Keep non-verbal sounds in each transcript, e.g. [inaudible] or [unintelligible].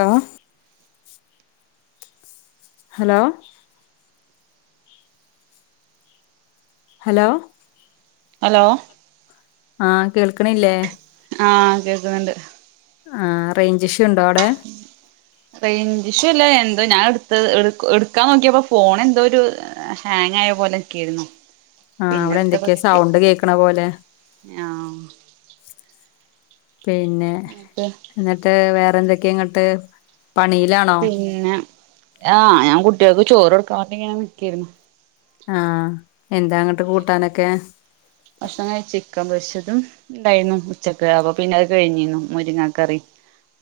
ഓ hello hello hello ആഹ് കേൾക്ക്ണില്ലേ ആഹ് കേൾക്ക്ണ് ണ്ട് ആഹ് റേഞ്ച് ഇഷ്യുണ്ടോ അവിടെ? റേഞ്ചുഷ്യു അല്ല എന്തോ ഞാൻ എടു എടുക്കാൻ നോക്കിയപ്പോ ഫോൺ എന്തോരു ഹാങ്ങായ പോലക്കായിരുന്നു. ആഹ് അവിടെ എന്തൊക്കെയാ സൗണ്ട് കേക്കണ പോലെ ആഹ് പിന്നെ എന്നിട്ട് എന്നിട്ട് വേറെ എന്തൊക്കെ ഇങ്ങട്ട് പണിയിലാണോ പിന്നെ ആഹ് ഞാൻ കുട്ടികൾക്ക് ചോറൊടുക്കാൻ വേണ്ടിങ്ങനെ നിക്കായ്രുന്നു. ആഹ് എന്താങ്ങട്ട് കൂട്ടാനൊക്കെ? ഉം ഉണ്ടായിരുന്നു ഉച്ചക്ക് അപ്പൊ പിന്നെ അത് കഴിഞ്ഞിന്നു മുരിങ്ങാകറി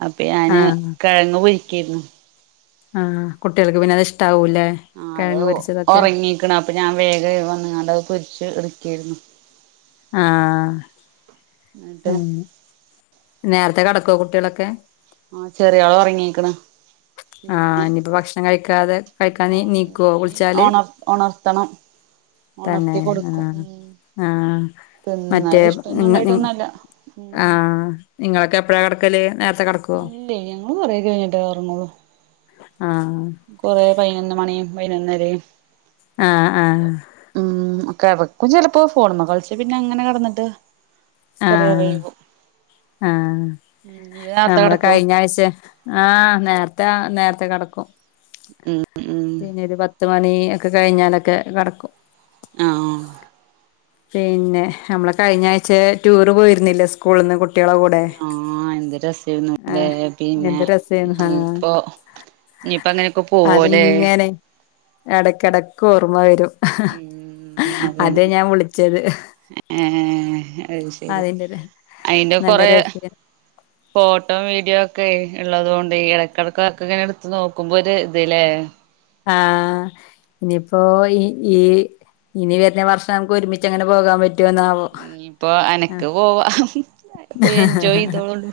അപ്പൊ ഞാന് കെഴങ്ങ് പൊരിക്കായിരുന്നു. ആ കുട്ട്യൾക്ക് പിന്നെത് ഇഷ്ടാവൂല ആ അത് ഒറങ്ങീക്ക്ണ് അപ്പൊ ഞാൻ വേഗം വന്നുങ്ങാണ്ട് പൊരിച്ച് എടു കേരുന്നു ആ എന്നിട്ട് നേര [unintelligible] ക്കൊ കുട്ടികളൊക്കെ? ആ ചെറിയാള് ഉറങ്ങിക്ക്ണ്. [unintelligible] ആ ഇനിയിപ്പോ ഭക്ഷണം കഴിക്കാതെ കഴിക്കാ ന് നീക്കുവോ ഇനി വിളിച്ചാല് ഒണർ ഒണർത്തണം ഒണർത്തി തന്നെ ആ കൊടുക്കും ഉം ആ മറ്റേ തിന്നാല് ഇഷ്ടൊന്നും ഉണ്ടായിട്ടൊന്നല്ല ഉം ആ നിങ്ങളൊക്കെ എപ്പഴാ കെടക്കല് നേരത്തെ കെടക്കുവോ ഇല്ല ഞങ്ങള് കുറെ കഴിഞ്ഞിട്ടെ ഉറങ്ങോള്ളൂ.. ആ പൈൊനൊന്നു മണിയും പതിനൊന്നരെം ആഹ് ആഹ് ഉം കെടക്കും ചെലപ്പോ ഫോൺമ്മെ കളിച്ച് പിന്നെങ്ങനെ കെടന്നിട്ട് ആ കൊറേ വൈകും ആ ഉം ഇയ്യ് നേർത്തെ നമ്മളെ കെടക്കോ കഴിഞ്ഞാഴ്ച ആ നേരത്തെ നേരത്തെ കെടക്കും ഉം ഉം പിന്നെരു പത്ത് മണി ഒക്കെ കഴിഞ്ഞാലൊക്കെ കടക്കും ആ പിന്നെ നമ്മള് കഴിഞ്ഞ ആഴ്ച ടൂർ പോയിരുന്നില്ലേ സ്കൂളിന്ന് കു- ആ എന്ത് രസേർന്നു ല്ലേ ആഹ് പിന്നെ എന്ത് രസേന്നു ആഹ് ഇപ്പൊ ഇനിപ്പോ അങ്ങനൊക്കെ പോവോലെ? അതിങ്ങനെ എടക്കെടക്ക് ഓർമ്മ വരും അതെ ഞാൻ വിളി... ഏ അത് ശരി അതിന്റെ ര അയിന്റെ നല്ല കൊറേ രസേന് ഫോട്ടോ വീഡിയോ ക്കെ ഇള്ളത് കൊണ്ട് ഈ എടക്കിടക്കക്കെടുത്ത് നോക്കുമ്പോ ഒരു ഇത് ലേ ആ ഇനിപ്പൊ ഈ ഈ ഇനി വെരുന്ന വർഷം നമുക്ക് ഒരുമിച്ചങ്ങനെ പോകാൻ പ... റ്റൂന്നാവോ ഇനിയിപ്പോ ആ അനക്ക് പോവാ പോയി എൻജോയ് ചെയ്തോളൂ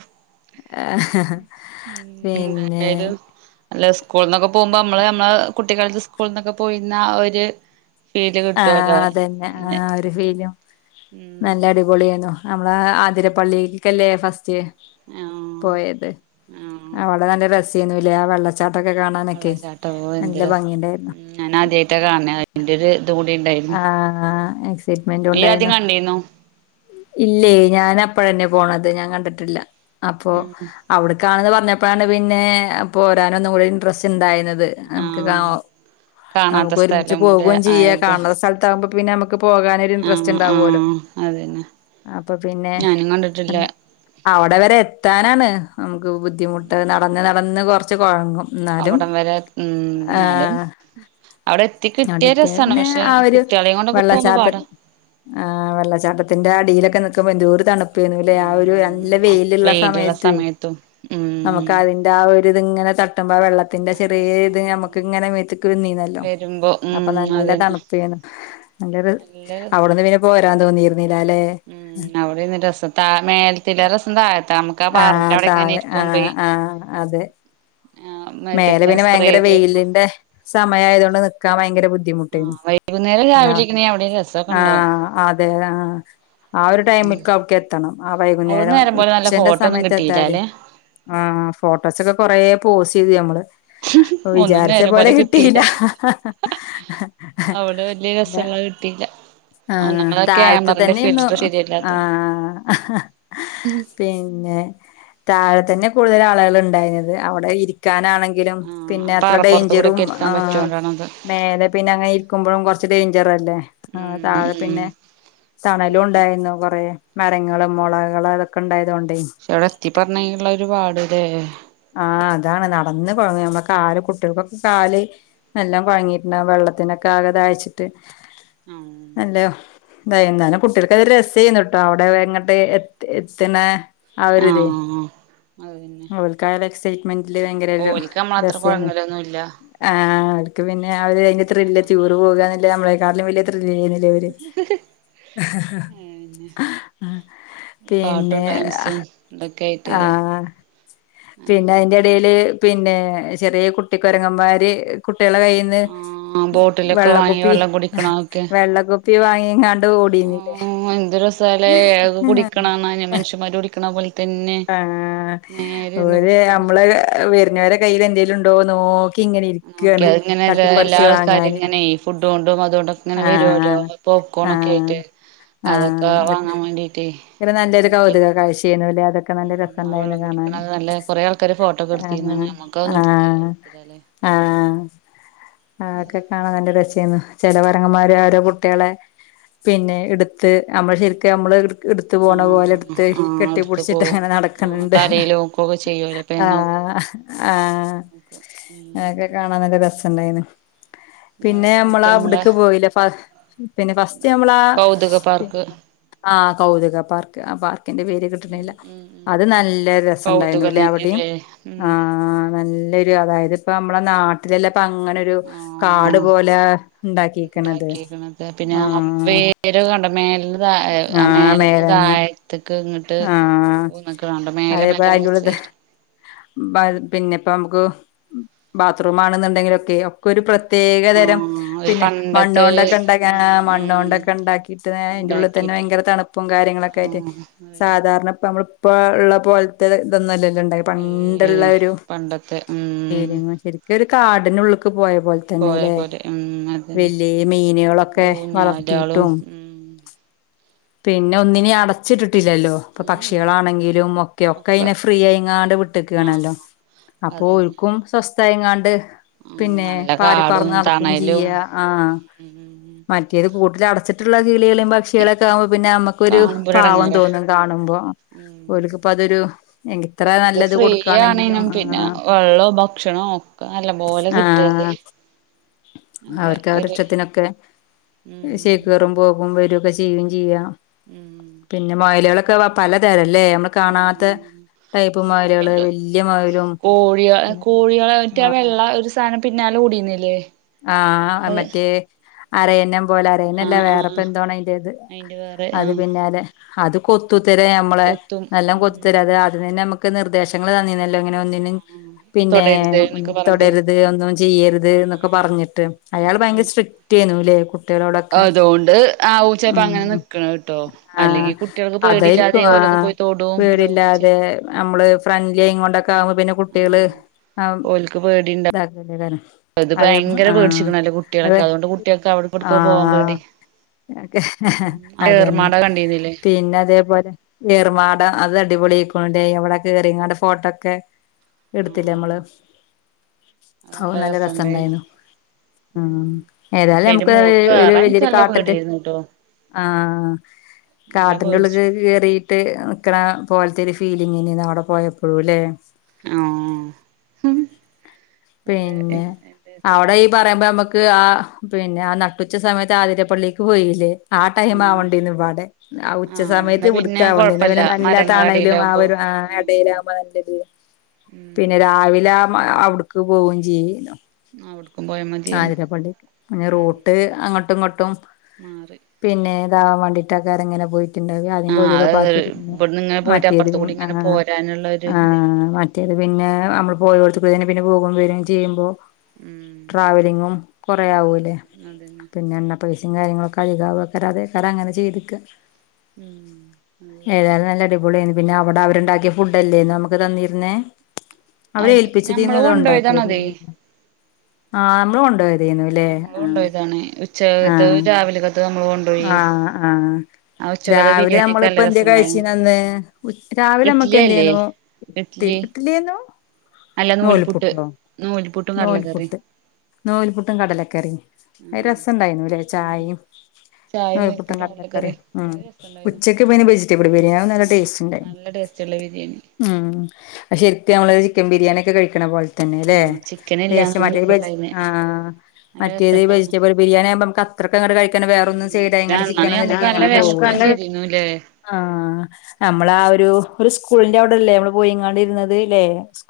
പിന്നെ [inaudible] അല്ല സ്കൂളിന്നൊക്കെ പോമ്പോ നമ്മള് നമ്മളെ കുട്ടിക്കാലത്ത് സ്കൂളിന്നൊക്കെ പോയിന്ന ആ ഒര് ആ അതെന്നെ ആ ഒരു ഫീലും ഉം നല്ല അടിപൊളിയേനു നമ്മളെ ആതിരപ്പള്ളിക്കല്ലേ ഫസ്റ്റ് ആഹ് പോയത് ആഹ് അവടെ നല്ല രസേനുല്ലേആ വെള്ളച്ചാട്ട വെള്ളച്ചാട്ട ഓ എന്ത്‌ രസം ഭംഗിണ്ടായിരുന്നു ഉം ഞാൻ ആദ്യായിട്ട കാണണെ അയിന്റൊരു ഇതും ആ ഇയ്യ് ആദ്യം എക്സൈറ്റ്മെന്റുണ്ടായിനു കണ്ടീന്നു ഇല്ലേ ഞാൻ അപ്പഴന്നെ പോണത്അത് ഞാൻ കണ്ടിട്ടില്ല അപ്പോ ഉം അവ്ട് ക്കാണെന്ന് പറഞ്ഞപ്പാണ് പിന്നെ പോരാനൊന്നു കൂടി ഇൻട്രസ്റ്റ് ഇണ്ടായിരുന്നത് നമുക്ക് ആഹ് കാണാത്ത നമുക്ക് ഒരുമിച്ച് സ്ഥലം കൂടെ പോകുവെം ചെയ്യ ആയത് [unintelligible] പോകാനൊരു ഇന്ട്രസ്റ്റ് ആഹ് ഉണ്ടവുല്ലോ ആഹ് അതന്നെ അപ്പൊ പിന്നെ ഞാനും കണ്ടിട്ടില്ല അവിടെ വരെ എത്താനാണ് ബുദ്ധിമുട്ട് നടന്ന് നടന്ന് കൊറച്ച് കൊഴങ്ങും ന്നാലും അവിടം വരെ ഉം ആ എന്നാലും അവിടെ എത്തി കിട്ടിയ അവിടെത്യ രസാണ് പിന്നെ പക്ഷെ ആ ഒരു കുട്ടികളെയും കൊണ്ടൊക്കെ പോകുമ്പോ വെള്ളച്ചാത്തൻ പാടാ ആ വെള്ളച്ചാട്ടത്തിന്റെ അടീലൊക്കെ നിക്കുമ്പോ എന്തോരു തണുപ്പ് ന്നലെ ആ ഒരു നല്ല ഉം വെയിലുള്ള സമയത്ത് സമയത്തും ഉം നമുക്ക് അതിന്റെ ആ ഇതിങ്ങനെ തട്ടുമ്പോ വെള്ളത്തിന്റെ അതെ ചെറിയ ഇത് നമുക്ക് ആഹ് ഇങ്ങനെ മേത്തക്ക വരുമ്പോ [unintelligible] അപ്പൊ ഉം നല്ല അതന്നെ തണുപ്പേനും നല്ലരു നല്ല രസ അവിടുന്ന് പിന്നെ പോരാൻ തോന്നിയി..... ഉം അവിടെന്ന് രസം ത മേലത്തില രസം താഴതാന്ന് ക്കാ ആ പാറന്റവിടെ എങ്ങനെ താഴെ ആ ഇരിക്കുംപെയി ആ അതെ മേലെ പിന്നെ ഭയങ്കര വെയിലിന്റെ സമയായത് കൊണ്ട് നിക്കാൻ ഭയങ്കര ബുദ്ധി ആ ബുദ്ധിമുട്ടു വൈകുന്നേരം പിന്ന രാവിലെക്കണെ അവിടെ രസമൊക്കെ ഉണ്ടാവും ആഹ അതെ ആഹ ആ ഒരു ടൈമക്ക് അവക്ക് എത്തണം ആ അവിടുന്ന് വൈകുന്നേരം നേരം പോലെ നല്ല ഉച്ചന്റെ ഫോട്ടോ ഒന്നും സമയത്ത് എത്താതി കിട്ടിയില്ലല്ലെ ആഹ ഫോട്ടോസൊക്കെ കൊറ പോസ്റ്റ് ചെയ്തു ഞമ്മള് വിചാരിച്ച പോലെ കിട്ടിയില്ല... അത് കിട്ടിയില്ല ആഹ ഒന്നാമത് ആ താഴത്ത ക്യാമറന്റെ തന്നെന്നു ഫിൽറ്റർ ആ ശരിയല്ലാത്തോണ്ട് [inaudible] പിന്നെ... താഴെ തന്നെ കൂടുതൽ ആളുകൾ ഇണ്ടായിനത് അവിടെ ഇരിക്കാനാണെങ്ക ആ പിന്നെ അത്ര പാറപ്പുറത്ത് ഡേഞ്ചറും കൂടെക്കെ ആ ഇരിക്കാൻ പറ്റോണ്ടാണത് മേലെ പിന്നെ അങ്ങനെ ഇരിക്കുമ്പോഴും കൊറച്ച് ഡേഞ്ചർ അല്ലേ? ഉം താഴെ ഉം പിന്നെ തണലും ഉണ്ടായിരുന്നു കൊറേ മരങ്ങളും മുളകള് അതൊക്കെ ഉണ്ടായതുകൊ പക്ഷെ അവിടെ എത്തി [unintelligible] ഒര് പാട് ല്ലേ ആഹ അതാണ് നടന്ന് കുഴങ്ങ നമ്മ കാല് കുട്ടികൾക്കൊക്കെ കാല് എല്ലാം കൊഴങ്ങിട്ട് വെള്ളത്തി ഇതിനൊക്കാകെ ദായിച്ചിട്ട് ആ [unintelligible] കുട്ടികൾക്ക് അ രസ ചെയ്യുന്നുട്ടോ അവിടെ എങ്ങട്ട് എ എത്തിന [unintelligible] ആ ആഒരിത് അത് പിന്നെ മൈൻഡില് ഭയങ്കര ഒരു ഓൽക്ക് നമ്മളത്ര രസേ നു കൊഴങ്ങലൊന്നുല്ല ആ അവർക്ക് പിന്നെ അവര് അതിന്റെ ത്രില്ലടിച്ച് ടൂറ് നമ്മക്കാണ് പോകുവാന്നേല് നമ്മളെക്കാട്ടിലും വല്ല്യ ത്രില്ല് ചെയ്യണില്ലേ അവര് ഹ പിന്നെ ഹ ഹ പാട്ടും പിന്നെ ഡാൻസും ഇതൊക്കെ ആ ആയിട്ടല്ലേ പിന്നെ അങ്ങനെ അയിന്റെടേല് പിന്നെ ചെറിയ കുട്ടിക്കൊരങ്ങമാര് കുട്ടി കുട്ടികള കയ്യിന്നു ആ വൈന്നേരം ബോട്ടിലൊക്കെ വാങ്ങി വെള്ളക്കുപ്പി വെള്ളം ഹ ഹ കുടിക്കണതൊക്കെ വെള്ളക്കുപ്പി വാങ്ങിക്കോ [unintelligible] ആ നേരെ ഇരുന്ന് അവര് കുടിക്കുന്നു ഞമ്മള് നോക്കി അതിങ്ങനെ എല്ലാ എല്ലാ ആൾക്കാരും വാങ്ങാന് ഇങ്ങനെയേ ഫുഡ് കൊണ്ടും അതുകൊണ്ടൊക്കെ ഇങ്ങനെ വരുവല്ലോ ആഹ് അപ്പൊ പോപ്കോണൊക്കെ ആഹ് ആയിട്ട് അതൊക്കെ വാങ്ങാൻ വേണ്ടീട്ടേ ഇത് നല്ലൊരു നോക്കി കൗതുക ഇതൊക്കെ നല്ല ഉം ആ രസണ്ടായിരുന്നു വെള്ളം കാണാന് കുടിക്കണത് നല്ല കൊറേ ആൾക്കാര് ഫോട്ടോക്കെ എടുത്തിരുന്നു നമ്മക്ക് ആ അതൊന്നും എടുത്ത് എടുത്തില്ലാല്ലേ ആ ആ അതൊക്കെ കാണാൻ നല്ല ര ചെയ്യുന്നു ചെല കൊരങ്ങമ്മാര് അവരടെ കുട്ടികളെ പിന്നെ എടുത്ത് ഞമ്മൾ ശരിക്കും ഞമ്മള് എടുത്ത പോണ പോലെ ആഹ് എടുത്ത് ആഹ് അടുത്ത് കെട്ടിപ്പിടിച്ചിട്ട് പോവും അങ്ങനെ ആഹ് നടക്കണൊണ്ട് തലയില് നോക്കൊക്കെ ചെയ്യോലോ ആ പേനോക്ക് നോക്ക് ആ നോക്ക് അതൊക്കെ ഉം കാണാൻ നല്ല രസാ ഒണ്ടായിരുന്നു പിന്നെ നേരെ മറ്റേ നമ്മളെ ഞമ്മളാവിടുക്ക് പോയില്ലേ പ പിന്നെ ഫസ്റ്റ് ഞമ്മളാ കൗതുക പിന്നെ പാർക്ക് ആ കൗതുക പാർക്ക് ആ പാർക്ക് എനിക്കയിന്റെ പേര് ഉം കിട്ടുന്നില്ല ഉം ഉം അത് നല്ല രസൊണ്ടായിരുന്നു കൗതുകം ഇല്ലേ അവിടെയും തന്നെല്ലേ ആ ഉം നല്ല വെരും അതായത് ഇപ്പം നമ്മടെ നാട്ടിലെല്ലാം ഇപ്പൊ അങ്ങനൊരു കാട് ആഹ് പോലെ ഇണ്ടാക്കിയേക്കണത് ആ അത് കണ്ടോ മേലന്ന് ആ മേലന്ന് താഴത്ത് ക്ക് ഇങ്ങട്ട് ആഹ് പോന്നേക്കണ കണ്ടോ മേലെ അതേപോലെ മരം വെച്ച് അയിന്റുള്ളിത്തെ പിന്നെ ഇപ്പോ നമുക്ക് ബാത്റൂം ആണെന്നുണ്ടെങ്കിലൊക്കെ ഒക്കെ ഒരു പ്ര പ്രത്യേകതരം ആഹ് ഒരു പിന്നെ മണ്ണ് പണ്ടത്തെ ഒരു കൊണ്ടൊക്കെ ഉണ്ടാക്കി ഏ ഉം ഉം മണ്ണൊണ്ടൊക്കെ ഉണ്ടാക്കിട്ട് അയിന്റുള്ളിൽ തന്നെ ഉണ്ടാക്കിട്ട് ഭയങ്കര തണുപ്പും കാര്യങ്ങളൊക്കെ ആയിട്ട് ആഹ് അതന്നെ സാധാരണ ഇപ്പം മ്മള് ഇപ്പോ ഒള്ള പോലത്തെ ഇത് ഇതൊന്നും അല്ലല്ലോ ണ്ടായി പണ്ടൊള്ള ഏയ് ഒരു പണ്ടത്തെ ഉം ഏരിയ ശരിക്കു ഒരു കാടിനുള്ളേക്ക് പോയ അതുപോലെ പോയ തന്നെല്ലേ പോലെ ഉം അതന്നെ വലിയ മീനുകളൊക്കെ ഊഞ്ഞാലാളും വളർത്തിയിട്ടും ഉം പിന്നെ അതെ ഒന്നിനേം അട ട്ടില്ലല്ലോ ഇപ്പൊ ഉം പക്ഷികളാണെങ്കിലും ഒക്കെ ഒക്കെ അയിനെ ഫ്രീ ആയിങ്ങാണ്ട് വിട്ടേക്കാണല്ലോ [inaudible] ആഹ് അതന്നെ ഉം പിന്നെ നല്ല കാടും പാറിപ്പറന്ന് നടക്കുവേം തണലും ചെയ്യാം ആ ഉം മറ്റേത് കൂട്ടിലടച്ചിട്ടൊള്ള കിളികളേം പക്ഷികളേം ഒക്കെ ആവുമ്പോ പിന്നെ നമുക്കൊരു പാവം കാണുമ്പൊരെടങ്ങേറാ തോന്നും കാണുമ്പോ ഉം ഓലുക്കിപ്പൊ അതൊരു എത്ര ഇത് നല്ലത് ഫ്രീ കൊടുക്കുവാണെങ്കിലും ആണേനും ആ പിന്നെ വെള്ളോം ഭക്ഷണോം ഒക്കെ നല്ല പോലെ ആ കിട്ടല്ലേ നല്ല അവർക്ക് അവരടെ ഒരു ഇഷ്ടത്തിനൊക്കെ ഉം ശേക്കേറും പോകുവേം വരും ഒക്കെ ചെയ്യുവേം ചെയ്യാം ഉം പിന്നെ മൊയലുകളൊ ക്കെ പലതരംല്ലേ മ്മള് കാണാത്തെ ആ [unintelligible] കോഴികള് കോഴികളെ മറ്റേ വെള്ള ആ ഒരു സാനം പിന്നാലെ ഓടിയുന്നില്ലേ ആ മറ്റേ അരയന്നം പോലെ അരയനല്ല ആഹ് വേറെപ്പോ ആഹ് എന്തോ ആണ് അതിന്റെ ഇത് അയിന്റെ വേറെ അത് ആഹ് പിന്നാലെ അത് കൊത്തുത്തരേ മ്മളെ കൊത്തും നല്ലാം കൊത്തുത്തരും ഉം അത് അതന്നെ മക്ക് ക്ക് നിർദേശങ്ങള് തന്നിരുന്നല്ലോ ങ്ങനൊന്നിനും പിന്നെ തൊടരുത് ഒന്നും എന്നൊക്കെ പറഞ്ഞിട്ട് തൊടരുത് ഒന്നും ചെയ്യരുത് എന്നൊ ക്കെ ഉം പറഞ്ഞിട്ട് അയാള് അതന്നെ ഭയങ്കര സ്ട്രിക്റ്റി ആണു അല്ലെ കുട്ടികളോടൊക്കെ അതുകൊണ്ട് ആവും ചെലപ്പോ അങ്ങനെ ഉം നിക്കണ കേട്ടോ ആ അല്ലെങ്കി കുട്ടികൾക്ക് അതായിരിക്കും പേടിയില്ലാതെ ആ ഓരോന്ന് പോയി തൊടും ഇതാവൊക്കെ പേടില്ലാതെ ചെയ്യും മ്മള് ഫ്രണ്ട്ലി ഇങ്ങോട്ടൊക്കെ ആവുമ്പോ പിന്നെ കുട്ടികള് ആഹ് ആം ഓൽക്ക് പേടിണ്ടാ ഇതാക്കല്ലേ കാരം [unintelligible] ഇത് ഭയങ്കര പേടിച്ചീക്കണ് എന്റെ കുട്ടികളൊക്കെ അതുകൊണ്ട് കുട്ടികൾക്ക് അവിടെ പഠിക്കാ പോവാൻ പേടി ഹ ഹ ആ അതന്നെ ഏർമാട കണ്ടീന്നില്ലേ പിന്നെ അതേപോലെ ഏർമാടം അത് അടിപൊളി ആയിക്കോണ്ട് അവിടെ കേറി ഇങ്ങടെ ഫോട്ടോ ഒക്കെ എടുത്തില്ലേ നമ്മള് ആഹ് അത് ഹോ നല്ല രസണ്ടായിരുന്നു രസണ്ടായിനു ഉം ഏതായാലും പക്ഷെ എന്റെ നമ്മുക്ക് മോൾക്ക് [unintelligible] ഒരു കേറാൻ എനിക്ക് വല്യൊരു നല്ല കാട്ടിന്റെ പേടിയായിരുന്നു ട്ടോ ആഹ് നല്ല കാട്ടിന്റെ പേടിച്ചു ഉള്ള്ക്ക് കേറീട്ട് നിക്ക്ണ പോൽത്തെര് ഫ് ഫീലിങ്ങന്നേന്നു അവടെ പോയപ്പഴൂല്ലേ ആഹ് നല്ല പിന്നെ രസായി അവടെ ഈ പറയുമ്പ നമ്മക്ക് ആ പിന്നെ ആ നട്ടുച്ച സമയത്ത് ആതിരപ്പള്ളീക്ക് പോയീല്ലേ ആ ആഹ് ടൈമാവണ്ടീനു പാടെ ആ ഉച്ച ആഹ് സമയത്ത് എന്നാ പിന്നെ ഇവിടുക്കാവണ്ടേ കൊഴപ്പല്ല ഇന്നേവരെ മരങ്ങള നല്ലതാണേലും ആ അടിയിലാവുമ്പോ ഒരു ആഹ് ആ ഉം എടേലാവുമ്പ നല്ലത് പിന്നെ ഉം രാവിലെ ആ മ അവിടുക്ക് പോവേം ചെയ്യ് അവിട്ക്കും പോയാ മതിയായിരുന്നു ആതിരപ്പള്ളി പിന്നെ ഉം റൂട്ട് അങ്ങട്ടു ഇങ്ങട്ടും മാറി പിന്നേ ദാ വണ്ടീട്ടൊക്കെ അതങ്ങനെ പോയി കിണ്ടാവി അല്ലെങ്കി ആഹ് ഒരു അത് കപ്പാക്കി തിന്നു ഇവിടുന്ന് ഇങ്ങനെ പോയിട്ട് മറ്റേത് അപ്പുറത്ത് പിൻ കൂടി ഇങ്ങനെ ആഹ് പോരാനുള്ള ഒരു ഇത് ആഹ് മറ്റേത് പിന്നേ അമ്മള് പോയോടത്ത്ക്കൂട തന്നെ പിന്നെ പോകും വരും ചെയ്യുമ്പോ ഉം ട്രാവലിങ്ങും കൊറേ ആവൂലേ ഉം അതന്നെ പിന്നെ എണ്ണ പൈസെം കാര്യങ്ങളൊക്കധികാവു ഏക്കാരം അതേക്കാരം അങ്ങനെ ചെയ്ത്ക്ക ഉം ഹലോ പൊളിയായിന്നു പിന്നെ അവട അവര്ണ്ടാക്കിയ ഫുഡല്ലേ നമുക്ക് തന്നിര്ന്നേ അവര് അത് ഏൽപ്പിച്ചതീന്നോ ഞമ്മള് അതോ കൊണ്ടോയതാണതേ ഒണ്ടാക്കിയതീന്നോ ആഹ് നമ്മള് കൊണ്ടോയത് തേന്നൂല്ലേ നമ്മള് കൊണ്ടോയതാണ് ഉച്ചകത്തതും ആഹ് രാവിലക്കത്തതും നമ്മള് ആഹ് കൊണ്ടോയി ആഹ് ആഹ് ആ ഉച്ചക്കത്തെ രാവിലെ ബിരിയാണിയൊക്കെ നമ്മളിപ്പോ നല്ല എന്ത്യേ രസണ്ടായിന് കഴിച്ചീനന്ന് ഉച്ച് രാവിലെ നമ്മക്ക് ഇഡ്ലി അല്ലേ എന്തേന്നു തി ഇഡ്ലി ഇട്ട്ലിയേന്നു അല്ല നൂൽപുട്ട് നൂൽപുട്ടോ നൂൽപുട്ടും കടലക്കറിം നൂൽപുട്ട് നൂൽപുട്ടും കടലക്കറി ഐ ആഹ് രസണ്ടായിരുന്നൂലേ ഉം ചായിം ചായിം നൂൽപുട്ടും കടലക്കറീം കടലക്കറിം ഉം അത് രസണ്ടായിനു ഉച്ചക്കിപ്പയിന് വെജിറ്റബിള് ബിരിയാ അവും നല്ല ടേസ്റ്റ്ണ്ടായിരുന്നു ടേസ്റ്റുള്ള ബിരിയാണി ഉം അ ശരിക്ക് നമ്മള് ചിക്കൻ ബിരിയാണിയൊക്കെ കഴിക്കണ പോലെ തന്നേല്ലേ ആഹ് ചിക്കനില്ല ടേസ്റ്റ് മറ്റേ വെജ് ആഹ് നല്ല മറ്റേത് രസണ്ടായിന് വെജിറ്റബിൾ ബിരിയാണിയാകുമ്പമ്മക്കത്രക്കങ്ങ്ട് കഴിക്കാന് വേറൊന്നും ഉം സൈഡായിങ്ങാണ്ട് ചിക്കനൊന്നുല്ലാണ്ട് [unintelligible] എരീന്നൂലേ ആഹ് നമ്മള് ആ ഒരു ഒരുസ്കൂളിന്റവിടെല്ലേ നമ്മള് പോയിങ്ങാണ്ടിരുന്നത് ലേ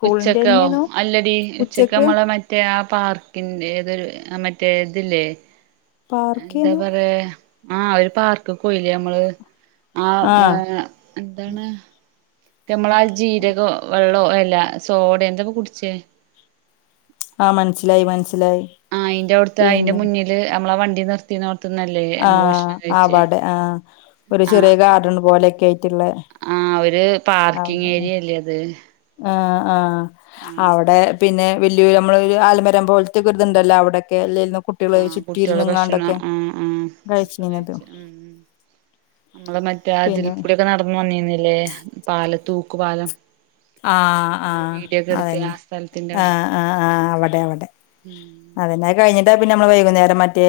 ഉച്ചക്കോ അല്ലടീ ഉച്ചക്ക് നമ്മള് മറ്റേ ആ പാർക്കിന്റെ ഏതൊരു മറ്റേ ഇതില്ലേ എന്താ പാർക്കേന്നു പറയാ ആഹ് ഒരു പാർക്ക് പോയില്ലേ ഞമ്മള് ആ ആഹ് [unintelligible] എന്താണ് ഞമ്മളാ ജീരകോ വെള്ളോ അല്ലാ സോഡേ എന്തക്കോ കുടിച്ചേ ആഹ് മൻസിലായി മൻസ് ആഹ് അയിന്റവുടുത്തെ അയിന്റ മുന്നില് ഞമ്മള വണ്ടി നിർത്തീന്നോട് ആഹ് അവാടെ ആഹ് ഒരു ചെറിയ ഗാർഡണ് പോലെ ആഹ് ഒരു അവിടെ പാർക്കിംഗ് ഏരിയല്ലേ അത് ആഹ് ആഹ് ആ അവടെ പിന്നെ വല്ല്യോര് നമ്മളൊരു ആൽമരം പോൽത്ത്യൊക്കൊരിത്ണ്ടല്ലോ അവിടെ ക്കെയല്ലേൽന്നോ ആ കുട്ടികള് കുട്ടികളെ ഭക്ഷണം ചുറ്റിയിരുന്ന്ങ്ങാണ്ടൊക്കെ ആ ആ ഭക്ഷണം കഴിച്ച ഉം ഉം നമ്മള് മറ്റേ ആ പിന്നെ അതിൽക്കൂടിയൊക്കെ നടന്ന് വന്നീന്നിൽ ല്ലേ പാല തൂക്ക് പാലം ആഹ് നമ്മള് ആഹ് വീഡിയോ ഒക്കെ എടുത്ത് ആ അതന്നെ സ്ഥലത്തിന്റെ അവിടെ ആഹ് ആഹ് ആഹ് അവടെ അവടെ ഉം അതന്നെ അത് കഴിഞ്ഞിട്ടാ പിന്നെ നമ്മള് വൈകുന്നേരം മറ്റേ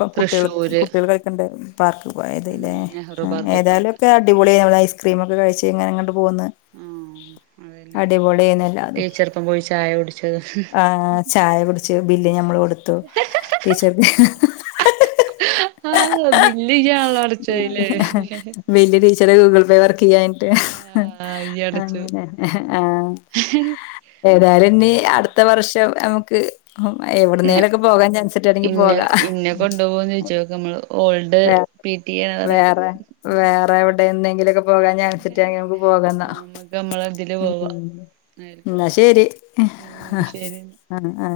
പ്പ കുട്ടികള് തൃശ്ശൂര് കുട്ടികള് കളിക്കണ്ട പാർക്ക് പോയത് ഉം ല്ലേ നെഹ്റു പാർക്ക് ഒക്കെ പോയത് ഏതായാലൊക്കെ അടിപൊളിയായി [unintelligible] ഐസ്ക്രീമൊക്കെ കഴിച്ച് ഇങ്ങനിങ്ങട്ട് പോന്ന് ആഹ് അതന്നെ അടിപൊളിയേനല്ലോ അതും ടീച്ചർപ്പം പോയി ചായ കുടിച്ചത് ആഹ് ചാ ചായ കുടിച്ചു ബില്ല് ഞമ്മള് കൊടുത്തു ടീച്ചർക്ക് ആഹ് ബില്ലിയ്യാ വല്യ ടീച്ചറെ ഗൂഗിൾ പേ വർ കിഴാഞ്ഞിട്ട് ആഹ് ഇയ്യ് അടച്ചു അങ്ങനെ ആഹ ഏതായാലും ഇനി അടുത്ത വർഷം നമുക്ക് ഉ ഇന്ന എവിടുന്നേലൊക്കെ പോകാൻ ചാൻസ് കിട്ടാണെങ്കി ഇന്ന പോക ഇന്നെ കൊണ്ടുപോകോന്ന് ചോദിച്ചോക്ക് നമ്മള് ഓൾഡ് വേറെ പി ടി എ എന്ന് പറഞ്ഞിട്ട് വേറെ വേറെ എവിടെ എന്തെങ്കിലും പോകാൻ ചാൻസ് നികിട്ടാനായി ണ നമ്മക്ക്ച്ചിട്ട് പോകന്നാ ആഹ് നമ്മക്ക് നമ്മളെ ഇതില് ഉ പോവാ എന്ന അയൽക്കൂട്ടം ശരി ഉം ശരി ആആ